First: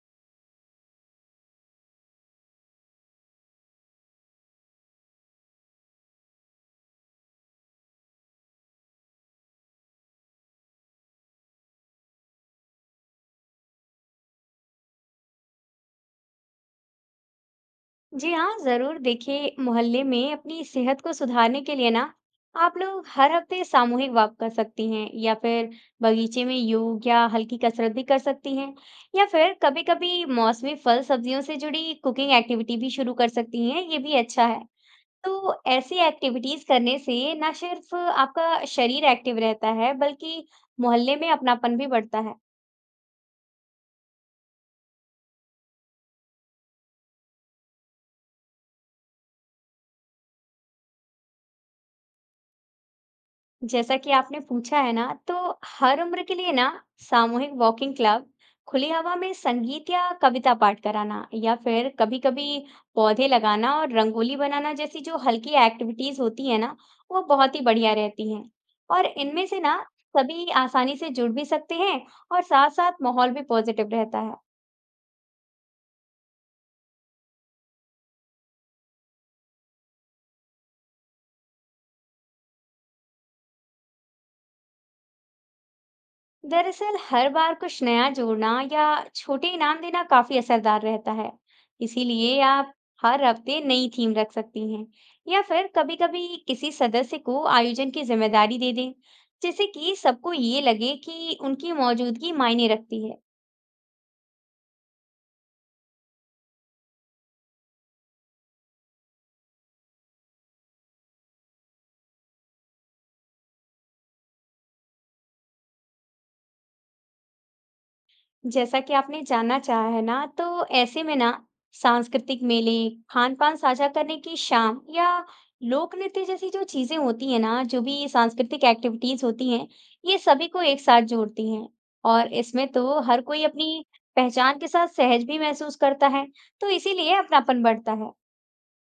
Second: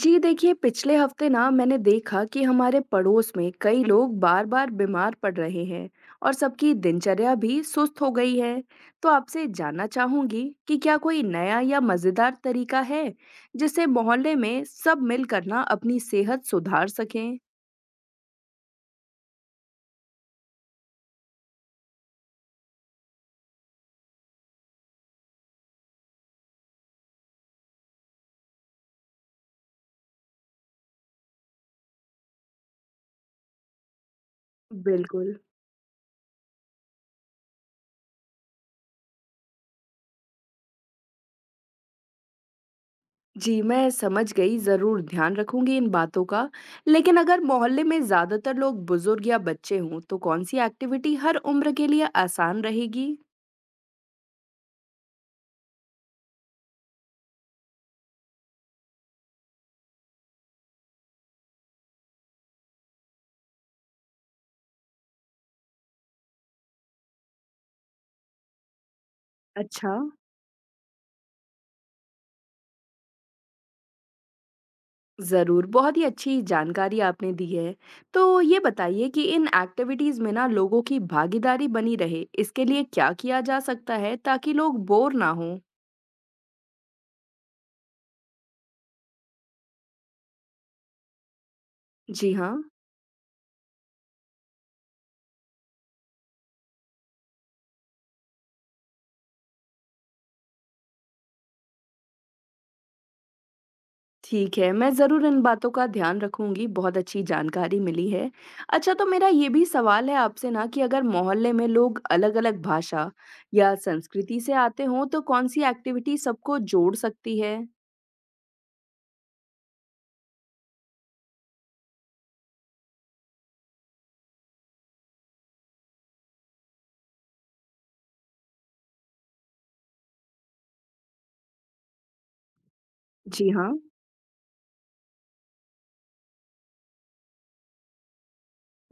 जी देखिए, पिछले हफ्ते ना मैंने देखा कि हमारे पड़ोस में कई लोग बार बार बीमार पड़ रहे हैं और सबकी दिनचर्या भी सुस्त हो गई है। तो आपसे जानना चाहूंगी कि क्या कोई नया या मजेदार तरीका है जिससे मोहल्ले में सब मिलकर ना अपनी सेहत सुधार सकें। जी हाँ जरूर। देखिए मोहल्ले में अपनी सेहत को सुधारने के लिए ना आप लोग हर हफ्ते सामूहिक वॉक कर सकती हैं, या फिर बगीचे में योग या हल्की कसरत भी कर सकती हैं, या फिर कभी कभी मौसमी फल सब्जियों से जुड़ी कुकिंग एक्टिविटी भी शुरू कर सकती हैं। ये भी अच्छा है। बिल्कुल। तो ऐसी एक्टिविटीज करने से ना सिर्फ आपका शरीर एक्टिव रहता है, बल्कि मोहल्ले में अपनापन भी बढ़ता है। जी मैं समझ गई, जरूर ध्यान रखूंगी इन बातों का। लेकिन अगर मोहल्ले में ज्यादातर लोग बुजुर्ग या बच्चे हों तो कौन सी एक्टिविटी हर उम्र के लिए आसान रहेगी? जैसा कि आपने पूछा है ना, तो हर उम्र के लिए ना सामूहिक वॉकिंग क्लब, खुली हवा में संगीत या कविता पाठ कराना, या फिर कभी-कभी पौधे लगाना और रंगोली बनाना जैसी जो हल्की एक्टिविटीज होती है ना, वो बहुत ही बढ़िया रहती हैं। और इनमें से ना अच्छा। सभी आसानी से जुड़ भी सकते हैं, और साथ-साथ माहौल भी पॉजिटिव रहता है। ज़रूर, बहुत ही अच्छी जानकारी आपने दी है। तो ये बताइए कि इन एक्टिविटीज़ में ना लोगों की भागीदारी बनी रहे, इसके लिए क्या किया जा सकता है ताकि लोग बोर ना हों? दरअसल हर बार कुछ नया जोड़ना या छोटे इनाम देना काफी असरदार रहता है। जी इसीलिए हाँ, आप हर हफ्ते नई थीम रख सकती हैं, या फिर कभी-कभी किसी सदस्य को आयोजन की जिम्मेदारी दे दें, जिससे कि सबको ये लगे कि उनकी मौजूदगी मायने रखती है। ठीक है, मैं ज़रूर इन बातों का ध्यान रखूँगी, बहुत अच्छी जानकारी मिली है। अच्छा तो मेरा ये भी सवाल है आपसे ना कि अगर मोहल्ले में लोग अलग-अलग भाषा या संस्कृति से आते हों, तो कौन-सी एक्टिविटी सबको जोड़ सकती है? जैसा कि आपने जानना चाहा है ना, तो ऐसे में ना सांस्कृतिक मेले, खान पान साझा करने की शाम, या लोक नृत्य जैसी जो चीजें होती है ना, जो भी सांस्कृतिक एक्टिविटीज होती हैं, ये सभी को एक साथ जोड़ती हैं। और इसमें तो हर कोई जी हाँ। अपनी पहचान के साथ सहज भी महसूस करता है, तो इसीलिए अपनापन बढ़ता है।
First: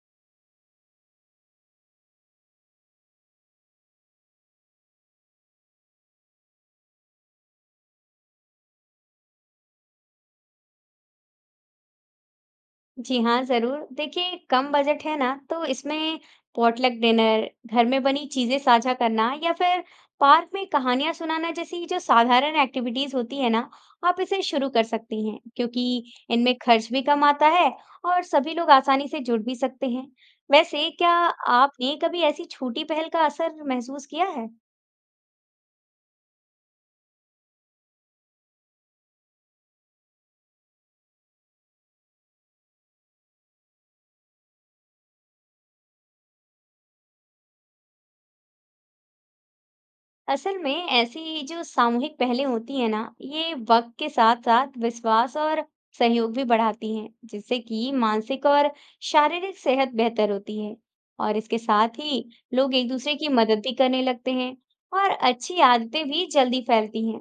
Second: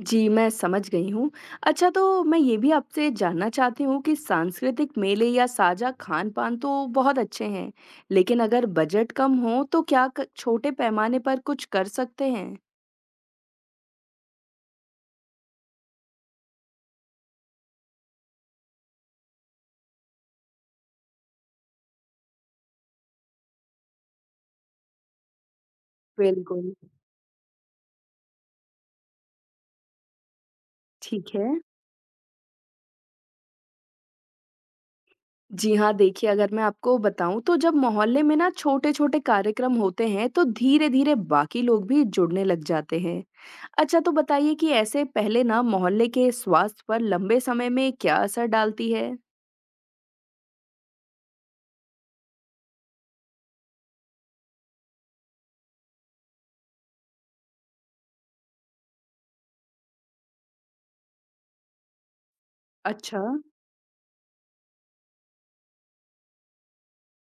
जी, मैं समझ गई हूँ। अच्छा, तो मैं ये भी आपसे जानना चाहती हूँ कि सांस्कृतिक मेले या साझा खान-पान तो बहुत अच्छे हैं, लेकिन अगर बजट कम हो तो क्या क छोटे पैमाने पर कुछ कर सकते हैं? जी हाँ, ज़रूर। देखिए, कम बजट है ना, तो इसमें पॉटलक डिनर, घर में बनी चीज़ें साझा करना, या फिर पार्क में कहानियाँ सुनाना जैसी जो साधारण एक्टिविटीज़ होती है ना, आप इसे शुरू कर सकती हैं, क्योंकि इनमें बिल्कुल। खर्च भी कम आता है, और सभी लोग आसानी से जुड़ भी सकते हैं। वैसे, क्या ठीक है। आपने कभी ऐसी छोटी पहल का असर महसूस किया है? जी हाँ, देखिए, अगर मैं आपको बताऊँ तो जब मोहल्ले में ना छोटे-छोटे कार्यक्रम होते हैं तो धीरे-धीरे बाकी लोग भी जुड़ने लग जाते हैं। अच्छा तो बताइए कि ऐसे पहले ना मोहल्ले के स्वास्थ्य पर लंबे समय में क्या असर डालती है? असल में ऐसी जो सामूहिक पहलें होती है ना, ये वक्त के साथ साथ विश्वास और सहयोग भी बढ़ाती हैं, जिससे कि मानसिक और शारीरिक सेहत बेहतर होती है। और इसके साथ ही लोग एक दूसरे अच्छा। की मदद भी करने लगते हैं, और अच्छी आदतें भी जल्दी फैलती हैं।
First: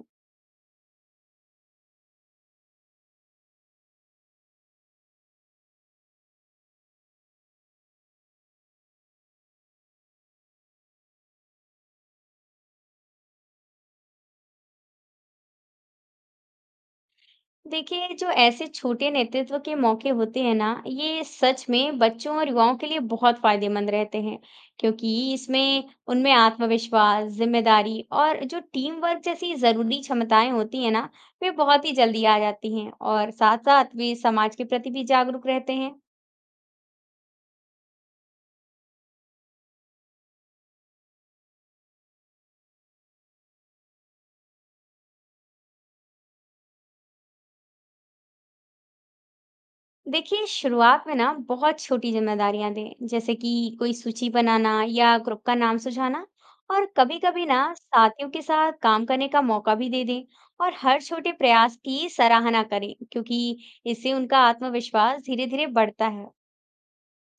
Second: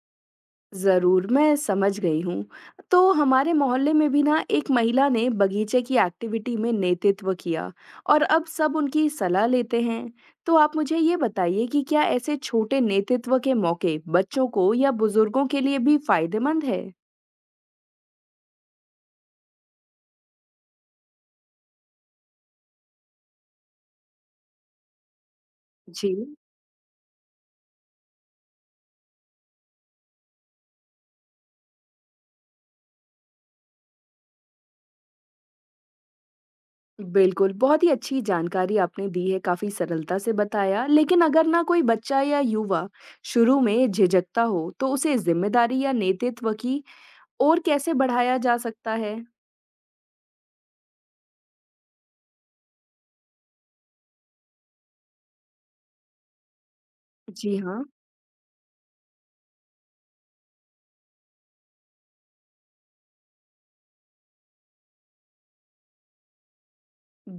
जरूर, मैं समझ गई हूँ। तो हमारे मोहल्ले में भी ना एक महिला ने बगीचे की एक्टिविटी में नेतृत्व किया और अब सब उनकी सलाह लेते हैं। तो आप मुझे ये बताइए कि क्या ऐसे छोटे नेतृत्व के मौके बच्चों को या बुजुर्गों के लिए भी फायदेमंद है? देखिए, जो ऐसे छोटे नेतृत्व के मौके होते हैं ना, ये सच में बच्चों और युवाओं के लिए बहुत फायदेमंद रहते हैं, क्योंकि इसमें जी। उनमें आत्मविश्वास, जिम्मेदारी और जो टीम वर्क जैसी जरूरी क्षमताएं होती है ना, वे बहुत ही जल्दी आ जाती हैं। और साथ साथ वे समाज के प्रति भी जागरूक रहते हैं। बिल्कुल, बहुत ही अच्छी जानकारी आपने दी है, काफी सरलता से बताया। लेकिन अगर ना कोई बच्चा या युवा शुरू में झिझकता हो तो उसे जिम्मेदारी या नेतृत्व की ओर कैसे बढ़ाया जा सकता है? देखिए, शुरुआत में ना बहुत छोटी जिम्मेदारियां दें, जैसे कि कोई सूची बनाना या ग्रुप का नाम सुझाना, और कभी कभी जी ना हाँ, साथियों के साथ काम करने का मौका भी दे दें, और हर छोटे प्रयास की सराहना करें, क्योंकि इससे उनका आत्मविश्वास धीरे धीरे बढ़ता है।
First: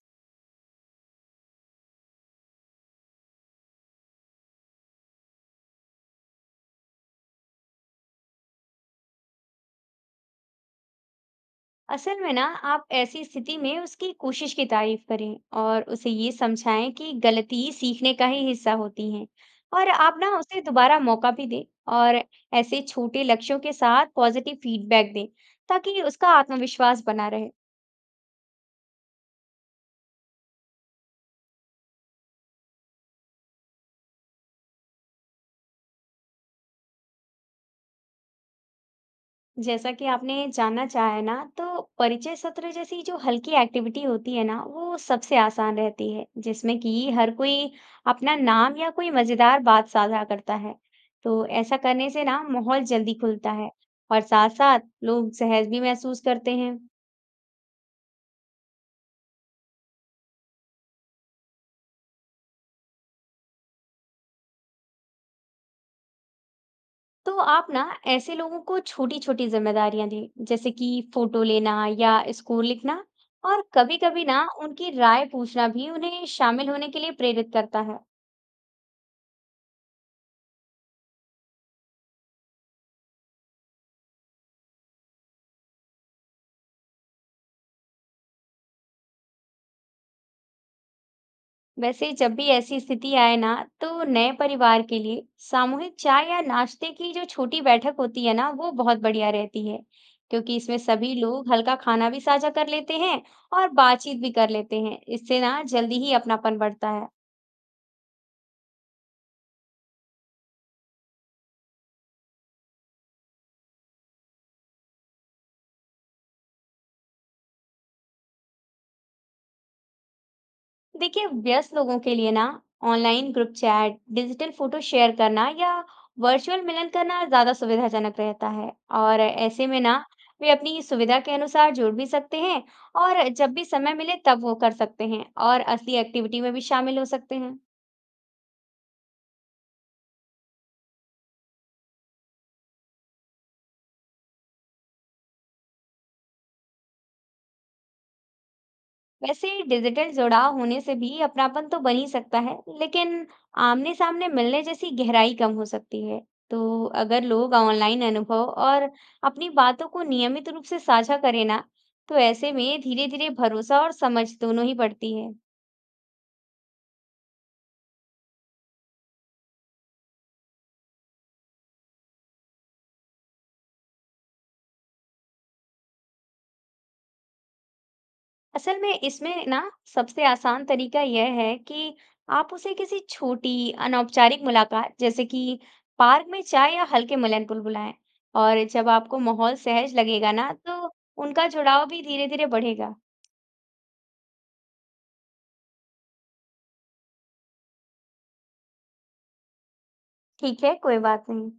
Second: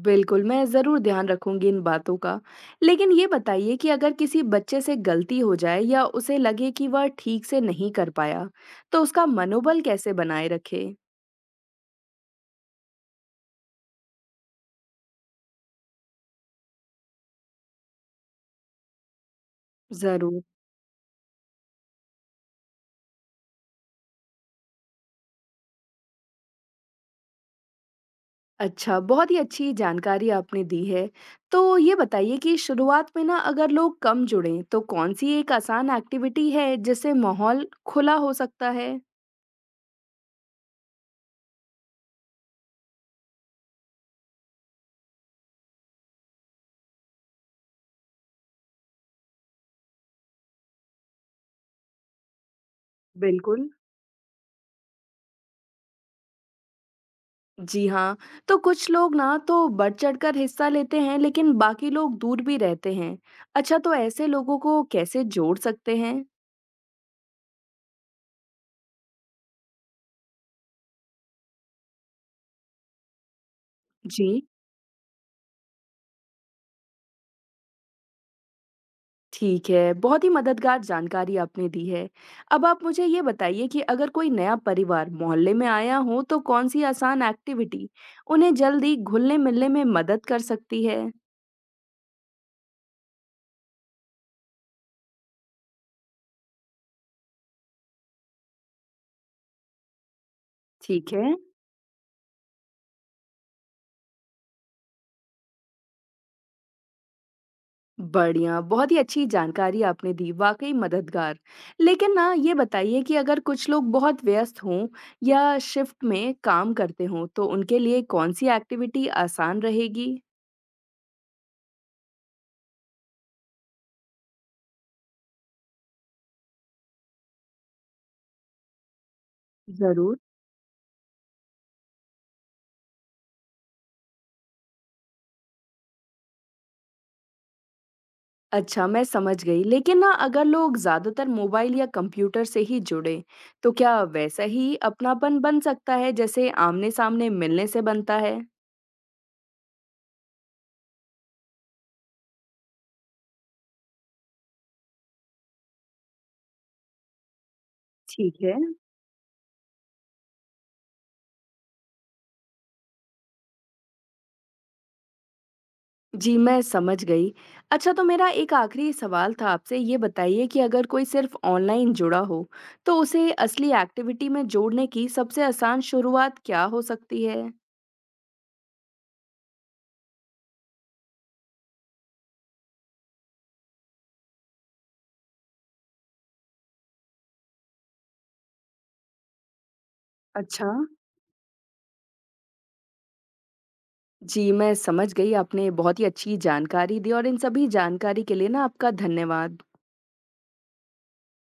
बिल्कुल, मैं ज़रूर ध्यान रखूँगी इन बातों का। लेकिन ये बताइए कि अगर किसी बच्चे से गलती हो जाए या उसे लगे कि वह ठीक से नहीं कर पाया, तो उसका मनोबल कैसे बनाए रखें? असल में ना आप ऐसी स्थिति में उसकी कोशिश की तारीफ करें, और उसे ये समझाएं कि गलती सीखने का ही हिस्सा होती है, और आप ना ज़रूर। उसे दोबारा मौका भी दें। और ऐसे छोटे लक्ष्यों के साथ पॉजिटिव फीडबैक दें, ताकि उसका आत्मविश्वास बना रहे। अच्छा, बहुत ही अच्छी जानकारी आपने दी है। तो ये बताइए कि शुरुआत में ना अगर लोग कम जुड़ें, तो कौन-सी एक आसान एक्टिविटी है जिससे माहौल खुला हो सकता है? जैसा कि आपने जानना चाहा है ना, तो परिचय सत्र जैसी जो हल्की एक्टिविटी होती है ना, वो सबसे आसान रहती है, जिसमें कि हर कोई अपना नाम या कोई मजेदार बात साझा करता है। तो ऐसा करने से ना माहौल जल्दी खुलता बिल्कुल। है, और साथ-साथ लोग सहज भी महसूस करते हैं। जी हाँ, तो कुछ लोग ना तो बढ़ चढ़कर हिस्सा लेते हैं, लेकिन बाकी लोग दूर भी रहते हैं। अच्छा, तो ऐसे लोगों को कैसे जोड़ सकते हैं? तो आप ना ऐसे लोगों को छोटी-छोटी जिम्मेदारियां दें, जैसे कि फोटो लेना या स्कोर लिखना, और कभी-कभी ना जी, उनकी राय पूछना भी उन्हें शामिल होने के लिए प्रेरित करता है। ठीक है, बहुत ही मददगार जानकारी आपने दी है। अब आप मुझे ये बताइए कि अगर कोई नया परिवार मोहल्ले में आया हो, तो कौन सी आसान एक्टिविटी उन्हें जल्दी घुलने-मिलने में मदद कर सकती है? वैसे जब भी ऐसी स्थिति आए ना, तो नए परिवार के लिए सामूहिक चाय या नाश्ते की जो छोटी बैठक होती है ना, वो बहुत बढ़िया रहती है, क्योंकि इसमें ठीक सभी है। लोग हल्का खाना भी साझा कर लेते हैं, और बातचीत भी कर लेते हैं। इससे ना जल्दी ही अपनापन बढ़ता है। बढ़िया, बहुत ही अच्छी जानकारी आपने दी, वाक़ई मददगार। लेकिन ना ये बताइए कि अगर कुछ लोग बहुत व्यस्त हों या शिफ्ट में काम करते हों, तो उनके लिए कौन-सी एक्टिविटी आसान रहेगी? देखिए, व्यस्त लोगों के लिए ना online group chat, digital photo share करना, या वर्चुअल मिलन करना ज्यादा सुविधाजनक रहता है। और ऐसे में ना ज़रूर। वे अपनी सुविधा के अनुसार जुड़ भी सकते हैं, और जब भी समय मिले तब वो कर सकते हैं, और असली एक्टिविटी में भी शामिल हो सकते हैं। अच्छा, मैं समझ गई। लेकिन ना अगर लोग ज़्यादातर मोबाइल या कंप्यूटर से ही जुड़ें, तो क्या वैसा ही अपनापन बन सकता है जैसे आमने-सामने मिलने से बनता है? वैसे डिजिटल जुड़ाव होने से भी अपनापन तो बन ही सकता है, लेकिन आमने सामने मिलने जैसी गहराई कम हो सकती है। तो अगर लोग ऑनलाइन ठीक अनुभव है। और अपनी बातों को नियमित रूप से साझा करें ना, तो ऐसे में धीरे धीरे भरोसा और समझ दोनों ही बढ़ती है। जी, मैं समझ गई। अच्छा, तो मेरा एक आखिरी सवाल था आपसे, ये बताइए कि अगर कोई सिर्फ़ ऑनलाइन जुड़ा हो, तो उसे असली एक्टिविटी में जोड़ने की सबसे आसान शुरुआत क्या हो सकती है? असल में इसमें ना सबसे आसान तरीका यह है कि आप उसे किसी छोटी अनौपचारिक मुलाकात, जैसे कि पार्क में चाय या हल्के मिलन पर बुलाएं, और जब आपको माहौल सहज लगेगा ना, अच्छा। तो उनका जुड़ाव भी धीरे धीरे बढ़ेगा। जी, मैं समझ गई। आपने बहुत ही अच्छी जानकारी दी और इन सभी जानकारी के लिए ना आपका धन्यवाद। ठीक है, कोई बात नहीं।